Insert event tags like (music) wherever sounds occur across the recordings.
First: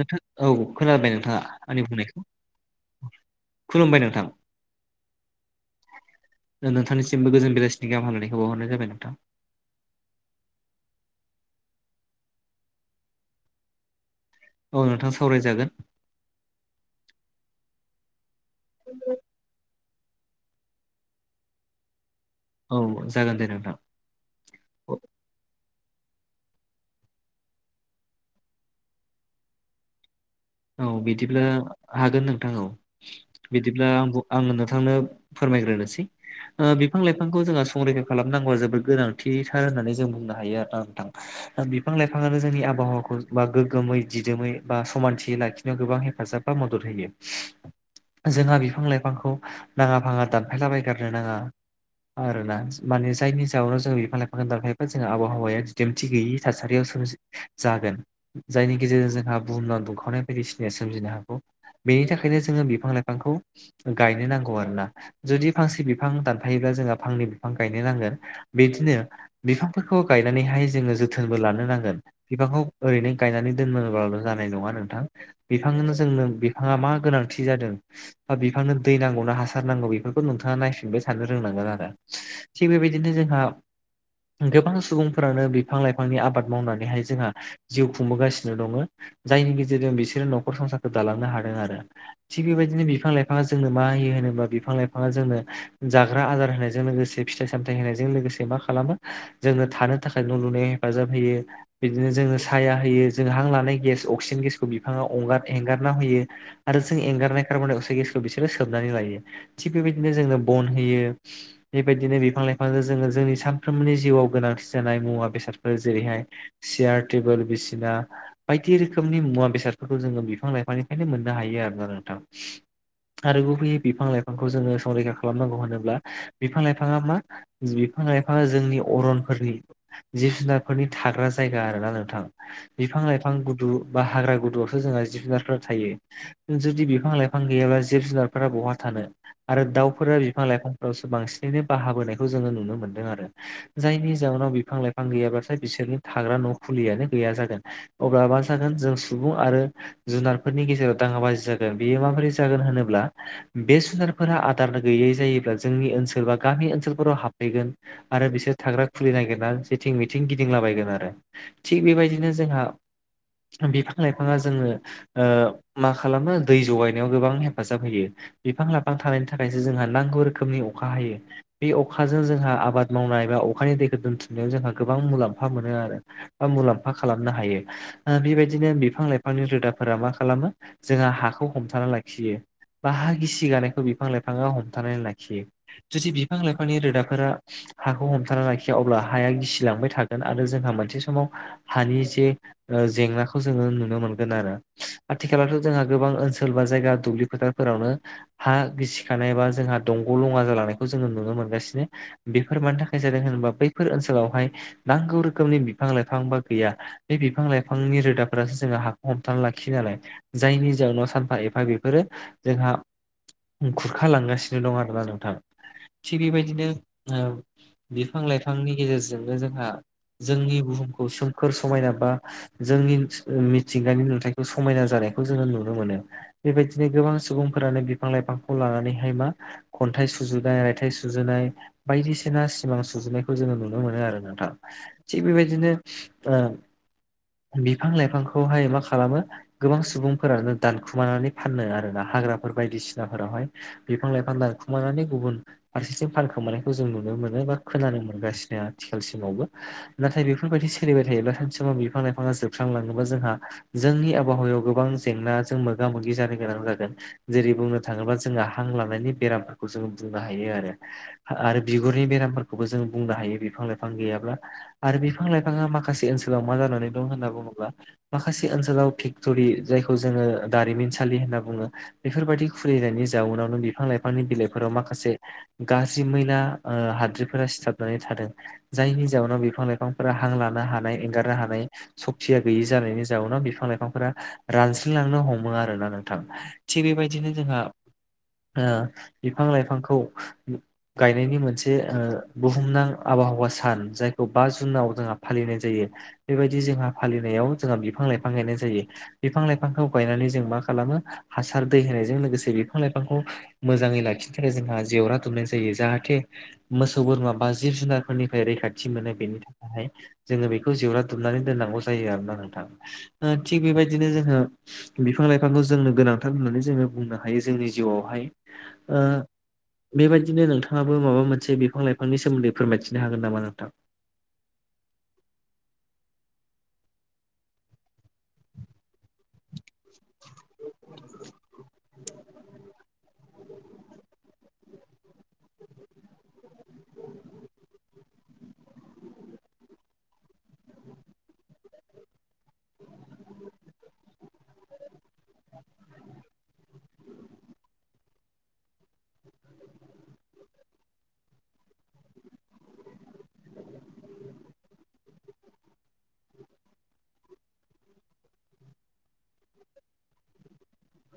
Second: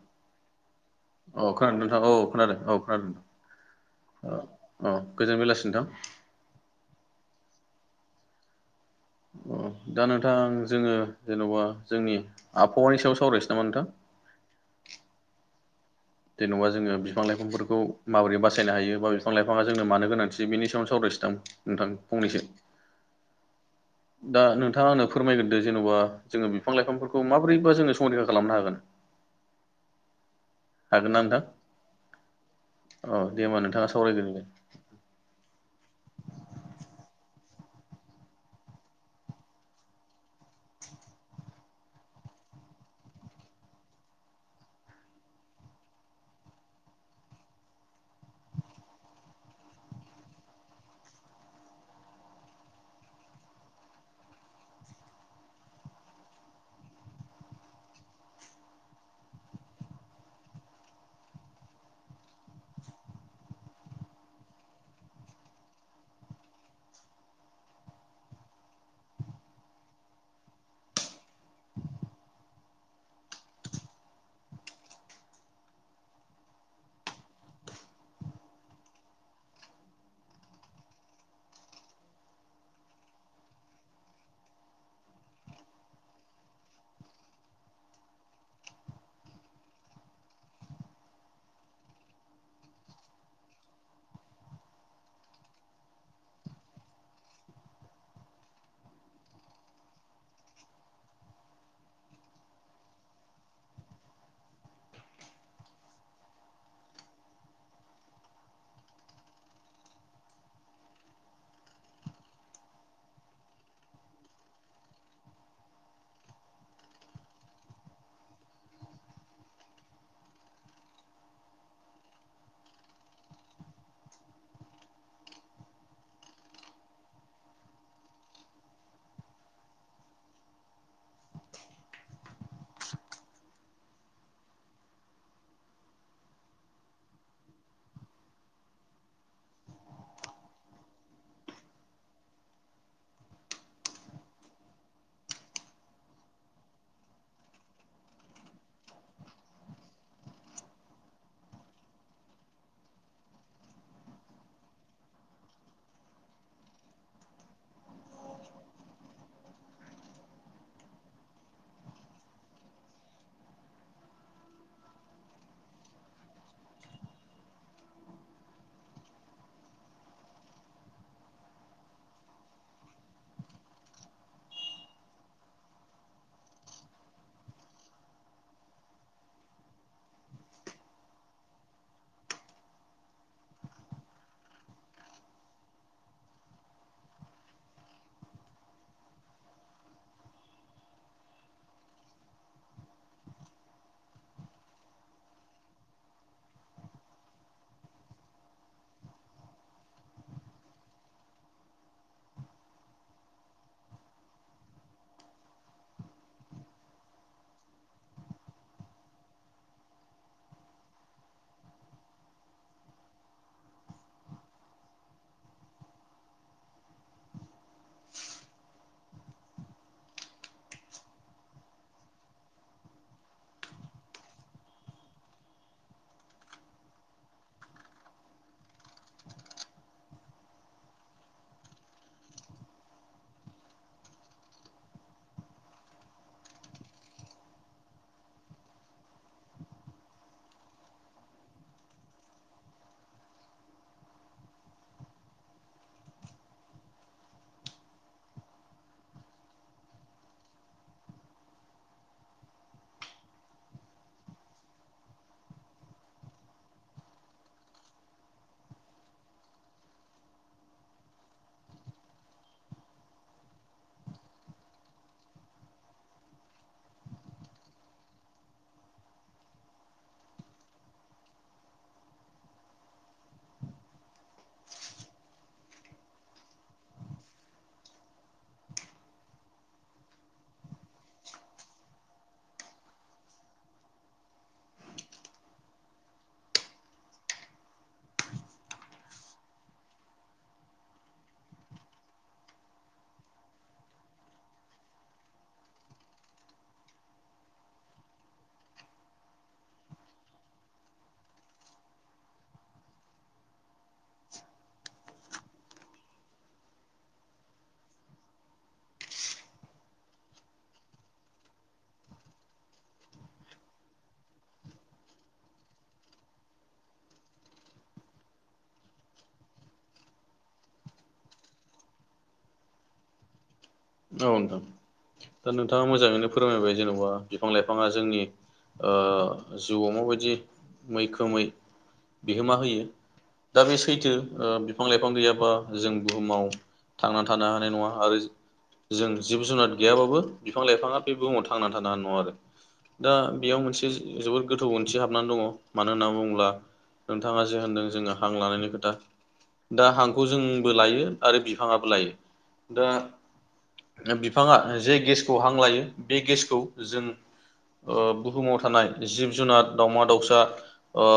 नोंथां औ खोनाबाय नों औ खोनादों नोंथां औ खोनादों औ खोनादों खुलुमबाय नोंथां नों औ औ गोजोन बेलासि नोंथां नो-नोंथांनिसिमबो गोजोन बेलासिनि हामलानायखौ बावहरनाय जाबाय नोंथां। अ दा नोंथां जोङो जेन'बा जोंनि आबहावानि सायाव सावरायसै नामा नोंथां? औ नोंथां सावरायजागोन जेन'बा जोङो बिफां लाइफांफोरखौ माबोरै बासायनो हायो बा बिफां लाइफाङा जोंनो मानो गोनांथि बेनि सायाव सावरायनोसैदां नोंथां फंनैसो औ जागोन दे नोंथां। दा नोंथाङा आंनो फोरमायगोरदो जेन'बा जोङो बिफां लाइफांफोरखौ माबोरैबा जोङो संरैखा खालामनो हागोन? औ हागोन ना बिदिब्ला नोंथां हागोन नोंथां औ औ दे होमबा नोंथाङा बिदिब्ला आं बुं सावरायग्रोदो दे आं नो थांनो फोरमायग्रोनोसै। ओ बिफां लाइफांखौ जोंहा संरैखा खालामनांगौआ जोबोद गोनांथिथार होननानै जों बुंनो हायो आरोना नोंथां बिफां लाइफाङाआनो जोंनि आबहावाखौ बा गोग्गोमै दिदोमै बा समानथि दि लाखिनायाव गोबां हेफाजाब बा मदद होयो। जोंहा बिफां लाइफांखौ नाङा फाङा दानफायलाबायगारनो नाङा आरोना माने जायनि जाउनाव जों बिफां लाइफां दानफायोबा जोंङो आबहावाया दिदोमथि गैयि थासारियाव सोम जागोन जायनि गेजेरजों जोंहा बुहुमना दुंखाव खावनाय बायदिसिनाया सोमजिनो हागौ बेनि थाखायनो जोंङो बिफां लाइफांखौ गायनो नांगौ आरो ना। जुदि फांसे बिफां दानफायोब्ला जोंहा फांनै बिफां गायनो नांगोन बिदिनो बिफांफोरखौ गायनानैहाय जोंङो जोथोनबो लानो नांगोन‌ बिफांखौ ओरैनो गायनानै दोनोबाल' जानाय नङा थां बिफांनो जोंनो बिफाङा मा गोनांथि जादों। बा बिफांनो दै नांगौ ना हासार नांगौ बेफोरखौ नोंथाङा नायफिनबाय थानो रोंनांगोन आरो। थिग बेबायदिनो जोंहा गोबां सुबुंफोरानो बिफां लाइफांनि आबाद मावनानैहाय जोंहा जिउ खुंबोगासिनो दङो जायनि गेजेरजों बिसोरो नखर संसारखौ दालांनो हागोन आरो। थिग बेबायदिनो बिफां लाइफाङा जोंनो मा होयो होनोबा बिफां लाइफाङा जोंनो जाग्रा आदार होनायजों लोगोसे फिथाइ सामथाइ होनायजों लोगोसे मा खालामो जोंनो थानो थाखाय न' लुनायाव हेफाजाब होयो बिदिनो जोङो साया होयो जों हां लानाय गेस अक्सिजेन गेस बिफाङा अंगार एंगारना होयो आरो जों एंगारनाय कार्बनडाइ अक्साइड गेसखौ बिसोरो सोबनानै लायो। थिग बेबायदिनो जोंनो बन होयो। बेबायदिनो बिफां लाइफांजों जोंङो जोंनि सानफ्रोमबोनि जिउआव गोनांथि जानाय मुवा बेसादफोर जेरैहाय सियार टेबोल बिसिना बायदि रोखोमनि मुवा बेसादफोरखौ जोंङो बिफां लाइफांनिफ्रायनो मोननो हायो आरोना नोंथां। आरो गुबैयै बिफां लाइफांखौ जोंङो संरैखा खालामनांगौ होनोब्ला बिफां लाइफाङा मा बिफां लाइफाङा जोंनि अरनफोरनि जिब जुनारफोरनि थाग्रा जायगा आरो ना नोंथां बिफां लाइफां गुदु बा हाग्रा गद'आवसो जोंहा जिब जुनारफोरा थायो। जुदि बिफां लाइफां गैयाब्ला जिब जुनारफोरा बहा थानो। आरो दाउफोरा बिफां लाइफांफोरावसो बांसिनैनो बाहाबोनायखौ जोंङो नुनो मोनदों आरो। जायनि जाहोनाव बिफां लाइफां गैयाब्लाथाय बिसोरनि थाग्रा न' खुलियानो गैया जागोन। अब्ला मा जागोन जों सुबुं आरो जुनारफोरनि गेजेराव दाङाबाजि जागोन। बेयो माबोरै जागोन होनोब्ला बे जुनारफोरा आदार गैयै जायोब्ला जोंनि ओनसोल बा गामि ओनसोलफोराव हाबफैगोन। आरो बिसोर थाग्रा खुलि नागिरा जेथिं मिथिं गिदिंलाबायगोन आरो। थिग बेबायदिनो जोंहा बिफां लाइफाङा जोंनो ओ मा खालामो दै जगायनायाव गोबां हेफाजाब होयो। बिफां लाइफां थानायनि थाखायसो जोंहा नांगौ रोखोमनि अखा हायो। बे अखाजों जोंहा आबाद मावनाय बा अखानि दैखौ दोनथुमनायाव जोंहा गोबां मुलाम्फा मोनो आरो। बा मुलाम्फा खालामनो हायो ओ बेबायदिनो बिफां लाइफांनि रोदाफोरा मा खालामो जोंहा हाखौ हमथाना लाखियो। बा हा गिसि गानायखौ बिफां लाइफाङा हमथानानै लाखियो। जुदि बिफां लाइफांनि रोदाफोरा हाखौ हमथाना लाखिया अब्ला हाया गिसिलांबाय थागोन। आरो जोंहा मोनसे समाव हानि जे ओ जेंनाखौ जोंङो नु नुनो मोनगोन आरो आथिखालावथ' जोंहा गोबां ओनसोल बा जायगा दुब्लि फोथारफोरावनो हा गिसिखानाय बा जोंहा दंग' लङा जालांनायखौ जोंङो नुनो मोनगासिनो। बेफोर मानि थाखाय जादों होनोबा बैफोर ओनसोलावहाय नांगौ रोखोमनि बिफां लाइफां बा गैया बे बिफां लाइफांनि रोदाफोरा जोंङो हाखौ हमथा लाखियो नालाय‌। जायनि जाउनाव सानफा एफा बेफोरो जोंहा खुरखालांगासिनो दं आरोना नोंथां। थिग बेबायदिनो ओ बिफां लाइफांनि गेजेरजों जोंनो जोंहा जोंनि बुहुमखौ सोमखोर समायना बा जोंनि मिथिंगानि नुथायखौ समायना जानायखौ जोंङो नुनो मोनो। बेबायदिनो गोबां सुबुंफोरानो बिफां लाइफांखौ लानानैहाय मा खन्थाइ सुजुनाय रायथाइ सुजुनाय बायदिसिना सिमां सुजुनायखौ जोङो नुनो मोनो आरो नोंथा थिग बेबायदिनो ओ बिफां लाइफांखौहाय मा खालामो गोबां सुबुंफोरानो दानखुमानानै फानो आरो ना हाग्राफोर बायदिसिनाफोरावहाय बिफां-लाइफां दानखुमायनानै गुबुन फारसेथिं फानखोमानायखौ जों नुनो मोनो बा खोनानो मोनगासिनो आथिखालसिमावबो नाथाय बेफोरबायदि सोलिबाय थायोब्ला सानसे समाव बिफां लाइफाङा जोबस्रांलांगोन (unintelligible) जोंहा जोंनि आबहावायाव गोबां जेंनाजों मोगा मोगि जानो गोनां जागोन। जेरै बुंनो थाङोब्ला जोंहा हां लानायनि बेरामफोरखौ जों बुंनो हायो आरो आरो बिगुरनि बेरामफोरखौबो जों बुंनो हायो बिफां लाइफां गैयाब्ला आरो बिफां लाइफाङा माखासे ओनसोलाव मा जानानै दं होनना बुङोब्ला माखासे ओनसोलाव फेक्ट'रि जायखौ जोंङो दारिमिनसालि होनना बुङो। बेफोरबायाददि खुलिनायनि जाउनावनो बिफां लाइफांनि बिलाइफोराव माखासे गाज्रि मैना ओ हाद्रिफोरा सिथाबनानै थादों‌ जायनि जाहोनाव बिफां लाइफांफोरा हां लानो हानाय एंगारनो हानाय सक्तिया गैयि जानायनि जाउावनोाव बिफां लाइफांफोरा रानस्रिलांनो हमो आरोना नोंथां। थिग बेबायदिनो जोंहा ओ बिफां लाइफांखौ गायनायनि मोनसे ओ बुहुमनां आबहावा सान जायखौ बा जुनाव जोंहा फालिनाय जायो। बेबायदि जोंहा फालिनायाव जोंहा बिफां लाइफां गायनाय जायो। बिफां लाइफांखौ गायनानै जों मा खालामो हासार दै होनायजों लोगोसे बिफां लाइफांखौ मोजाङै लाखिनो थाखाय जोंहा जेवरा दुमनाय जायो जाहाथे मोसौ बोरमा बा जिब-जुनारफोरनिफ्राय रैखाथि मोनो बेनि थाखायहाय जोङो बेखौ जेवरा दुमनानै दोननांगौ जायो आरोना नोंथां ओ थिग बेबायदिनो जोङो बिफां-लाइफांखौ जोंनो गोनांथार होननानै जोङो बुंनो हायो जोंनि जिउआवहाय ओ बेबायदिनो नोंथाङाबो माबा मोनसे बिफां लाइफांनि सोमोन्दै फोरमायथिनो हागोन नामा नोंथां? औ नोंथां दा नोंथाङा मोजाङैनो फोरमायबाय जेन'बा बिफां लाइफाङा जोंनि ओ जिउआव माबायदि मैखोमै बिहोमा होयो दा बे सैथो ओ बिफां-लाइफां गैयाबा जों बुहुमाव थांना थानो हानाय नङा आरो जों जिब जुनार गैयाबाबो बिफां लाइफाङा बे बुहुमाव थांना थानो हानाय नङा आरो दा बेयाव मोनसे जोबोद गोथौ ओंथि हाबनानै दङ मानो होनना बुंब्ला नोंथाङा जे होनदों जोङो हां लानायनि खोथा दा हांखौ जोंबो लायो आरो बिफाङाबो लायो दा बिफांङा जे गेसखौ हां लायो बे गेसखौ जों ओ बुहुमाव थानाय जिब जुनार दाउमा दाउसा ओ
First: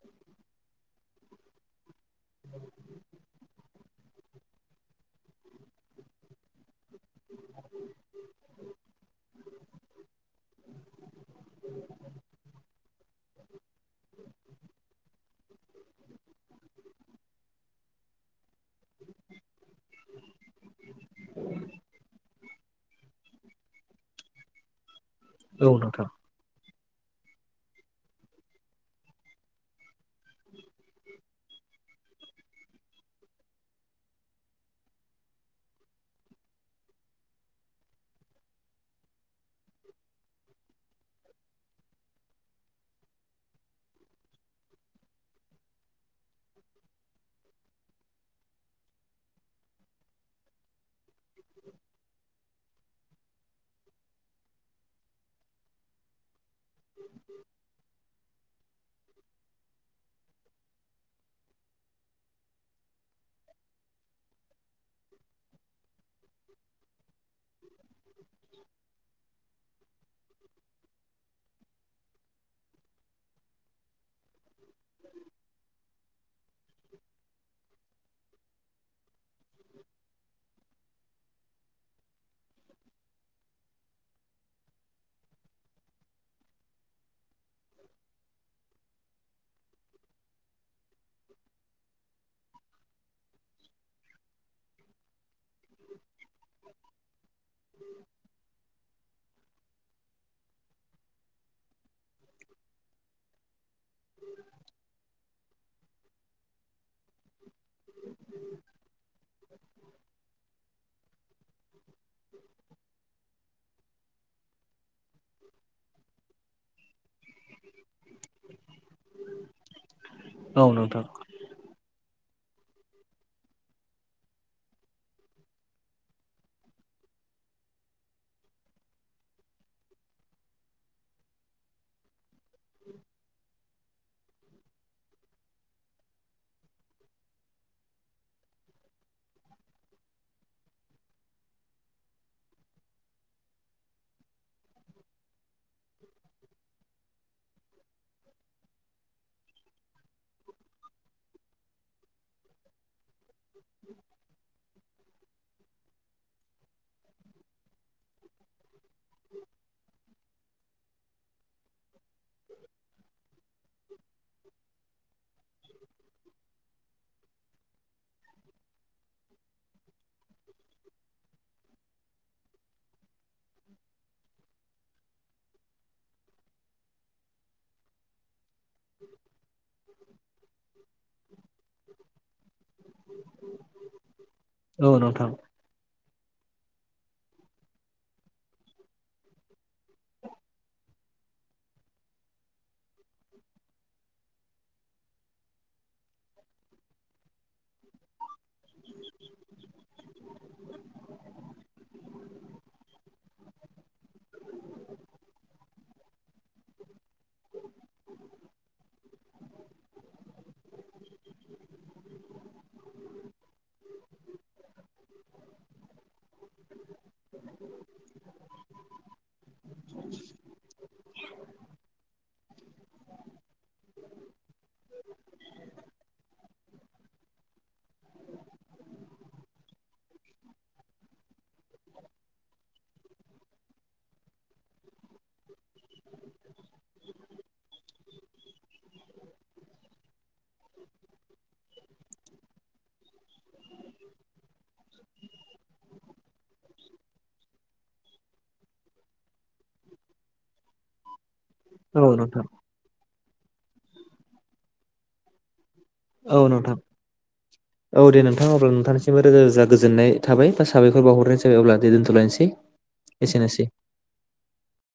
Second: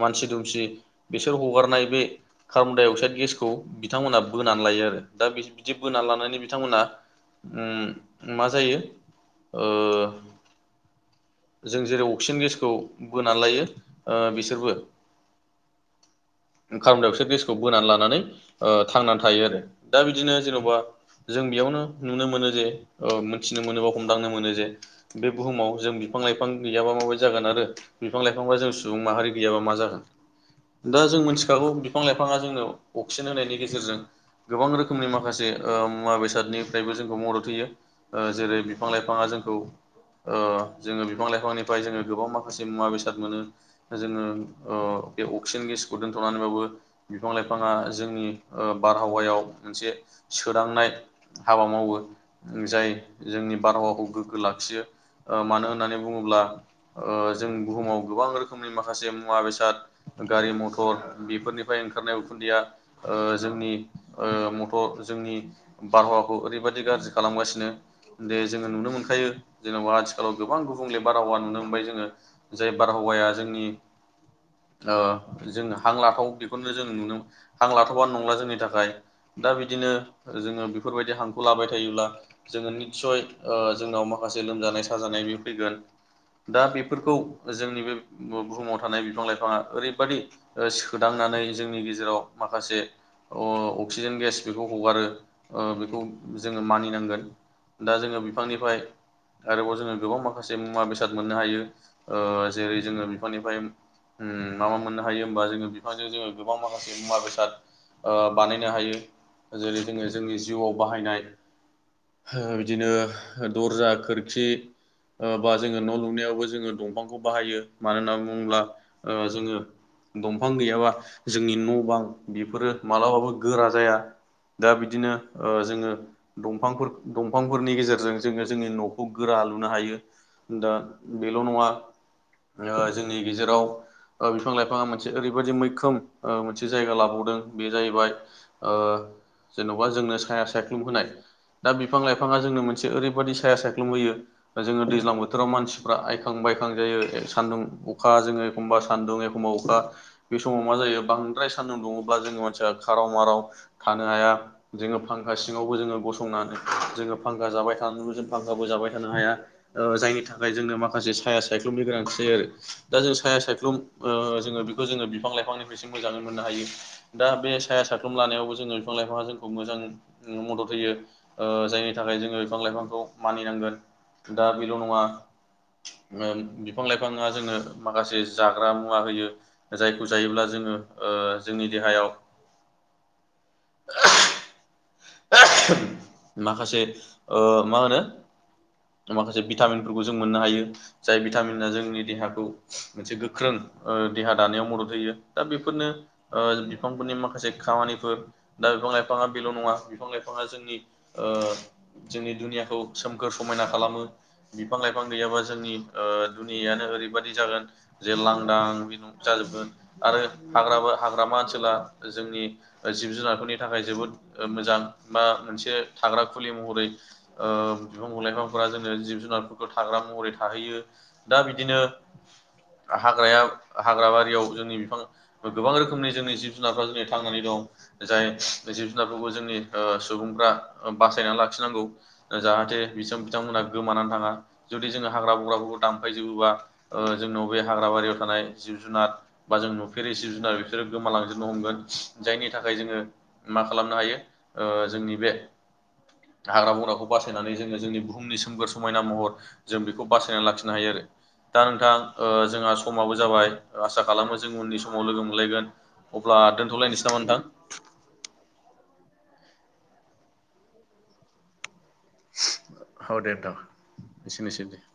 मानसि दुमसि बिसोर हगारनाय बे कार्बनडाइ अक्साइद गेसखौ बिथांमोना बोनानै लायो आरो दा बि बिदि बोना लानानै बिथांमोना उ मा जायो ओ जों जेरै अक्सिजेन गेसखौ बोनानै लायो ओ बिसोरबो (inaudible) कार्बन्डाइ अक्साइद गेसखौ बोनानै लानानै ओ थांनानै थायो आरो दा बिदिनो जेन'बा जों बेयावनो नुनो मोनो जे ओ मोनथिनो मोनो बा हमदांनो मोनो जे बे औ बुहुमाव जों नोंथां बिफां लाइफ बिफां गैयाबा माबायदि जागोन आरो बिफां लाइफांफा जों सुबुं माहारि गैयाबा मा जागोन दा जों मिथिखागौ बिफां लाइफाङा जोंनो अक्सिजेन होनायनि गेजेरजों गोबां रोखोमनि माखासे ओ मुवा बेसादनिफ्रायबो जोंखौ मदद होयो ओ जेरै बिफां लाइफांङा जोंखौ ओ जोङो बिफां लाइफांनिफ्राय जोङो गोबां माखासे मुवा बेसाद मोनो जोङो ओ बे अक्सिजेन गेसखौ दोनथ'नानैबाबो बिफां लाइफाङा जोंनि ओ बारहावायाव मोनसे सोदांनाय हाबा मावो जाय जोंनि बारहावाखौ गोग्गो लाखियो ओ मानो होननानै बुंङोब्ला ओ जों बुहुमाव गोबां रोखोमनि माखासे मुवा बेसाद गारि मटर बेफोरनिफ्राय ओंखारनाय उखुन्दैया ओ जोंनि ओ मटर जोंनि बारहावाखौ ओरैबायदि गाज्रि खालामगासिनो। दे जोंङो नुनो मोनखायो जेनेबा आथिखालाव गोबां गुबुंले बारहावा नुनो मोनबाय जोंङो। जाय बारहावाया जोंनि ओ जोंङो हां लाथाव बेखौनो जों नुनो हां लाथावानो नंला जोंनि थाखाय। दा बिदिनो जोङो बेफोरबायदि हांखौ लाबाय थायोब्ला जोङो निस्सय ओ जोंनाव माखासे लोमजानाय साजानाय बे फैगोन दा बेफोरखौ जोंनि बे बुहुमाव थानाय बिफां-लाइफांङा ओरैबादि ओ सोदांनानै जोंनि गेजेराव माखासे अ अक्सिजेन गेस बेखौ हगारो ओ बेखौ जोङो मानिनांगोन दा जोङो बिफांनिफ्राय आरोबाव जोङो गोबां माखासे मुवा बेसाद मोननो हायो ओ जेरै जोंङो बिफांनिफ्राय उ मा मा मोननो हायो होमबा जोंङो बिफांजों जोङो गोबां माखासे मुवा बेसाद ओ बानायनो हायो। जेरै जोङो जोंनि जिउआव बाहायनाय बिदिनो दरजा, खोरखि ओ बा जोंङो न' लुनायावबो जोंङो दंफांखौ बाहायो। मानो होनना बुंङोब्ला ओ जोंङो दंफां औ गैयाबा नोंथां जोंनि न' बां बेफोरो मालाबाबो गोरा जाया। दा बिदिनो ओ जोङो दंफांफोर दंफांफोरनि गेजेरजों जोङो जोंनि न'खौ गोरा लुनो हायो। दा बेल' नङा ओ जोंनि गेजेराव ओ बिफां लाइफाङा मोनसे ओरैबायाददि मैखोम ओ मोनसे जायगा लाबावदों बे जाहैबाय ओ जेन'बा जोंनो साया सायख्लुम होनाय। दा बिफां लाइफाङा जोंनो मोनसे ओरैबादि साया सायख्लुम होयो ओ जोङो दैज्लां बोथोराव मानसिफ्रा आइखां बायखां जायो सान्दुं अखा जोङो एखमबा सान्दुं एखमबा अखा बे समाव मा जायो बांद्राय सान्दुं दुङोला जोंनि मानसिया खाराव माराव थानो हाया। जोङो फांखा सिङावबो जोङो गसंनानै जोङो फांखा जाबाय थानानैबो जों फांखाबो जाबाय थानो हाया। ओ जायनि थाखाय जोंनो माखासे साया सायख्लुमनि गोनांथि जायो आरो। दा जों साया सायख्लुम ओ जोङो बेखौ जोङो बिफां लाइफांनिफ्रायसिम मोजाङै मोननो हायो। दा बे साया सायख्लुम लानायावबो जोङो बिफां लाइफां जों खौ मोजां मदद होयो ओ जायनि थाखाय जोङो बिफां लाइफांखौ मानिनांगोन। दा बेल' नङा ओ बिफां लाइफाङा जोंनो माखासे जाग्रा मुवा होयो। जायखौ जायोब्ला जोङो ओ जोंनि देहायाव औ नोंथां। माखासे ओ मा होनो माखासे भिटामिनफोरखौ जों मोननो हायो। जाय भिटामिना जोंनि देहाखौ मोनसे गोख्रों ओ देहा दानायाव मदद होयो। दा बेफोरनो ओ बिफांफोरनि माखासे खामानिफोर दा बिफां लाइफाङा बेल' नङा बिफां लाइफाङा जोंनि ओ जोंनि दुनियाखौ सोमखोर समायना खालामो। बिफां लाइफां गैयाबा जोंनि ओ दुनियानो ओरैबादि जागोन जे लांदां बे न' जाजोबगोन आरो हाग्राबा हाग्रामा ओनसोला जोंनि ओ जिब जुनारफोरनि थाखाय जोबोद ओ मोजां बा मोनसे थाग्रा खुलि महरै ओम बिफां लाइफांफोरा जोंङो जिब जुनारफोरखौ थाग्रा महरै थाहैयो। दा बिदिनो हाग्रायाव हाग्रा बारियाव जोंनि बिफां ओ गोबां रोखोमनि जोंनि जिब जुनारफ्रा जोंनि थांनानै दं। जाय जिब जुनारफोरखौ जोंनि ओ सुबुंफ्रा ओ बासायना लाखि नांगौ। ओ जाहाथे बिसोम बिथांमोनहा गोमानानै थाङा। जुदि जोङो हाग्रा बंग्राफोरखौ दानफाय जोबोबा ओ जोंनाव बे हाग्र बारियाव थानाय जिब जुनार बा जों नुफेरि जिब जुनार बिसोरो गोमालांजोबनो हमगोन। जायनि थाखाय जोङो मा खालामनो हायो? ओ जोंनि बे हाग्रा बंग्राखौ बासायनानै जोङो जोंनि बुहुमनि सोमगोर समायना महर जों बेखौ बासायनानै लाखिनो हायो आरो। दा नोंथां औ ओ नोंथां जोंहा समाबो जाबाय आसा खालामो जों उननि समाव लोगो मोनलायगोन। औ अब्ला नोंथां दोन्थ'लायनोसै नामा नोंथां? औ दे नोंथां अब्ला नोंथांनिमबो रोजा रोजा गोजोननाय थाबाय साबायखर बावहरनाय जाबाय अब्ला दे दोन औ देदा एसेनोसै दे।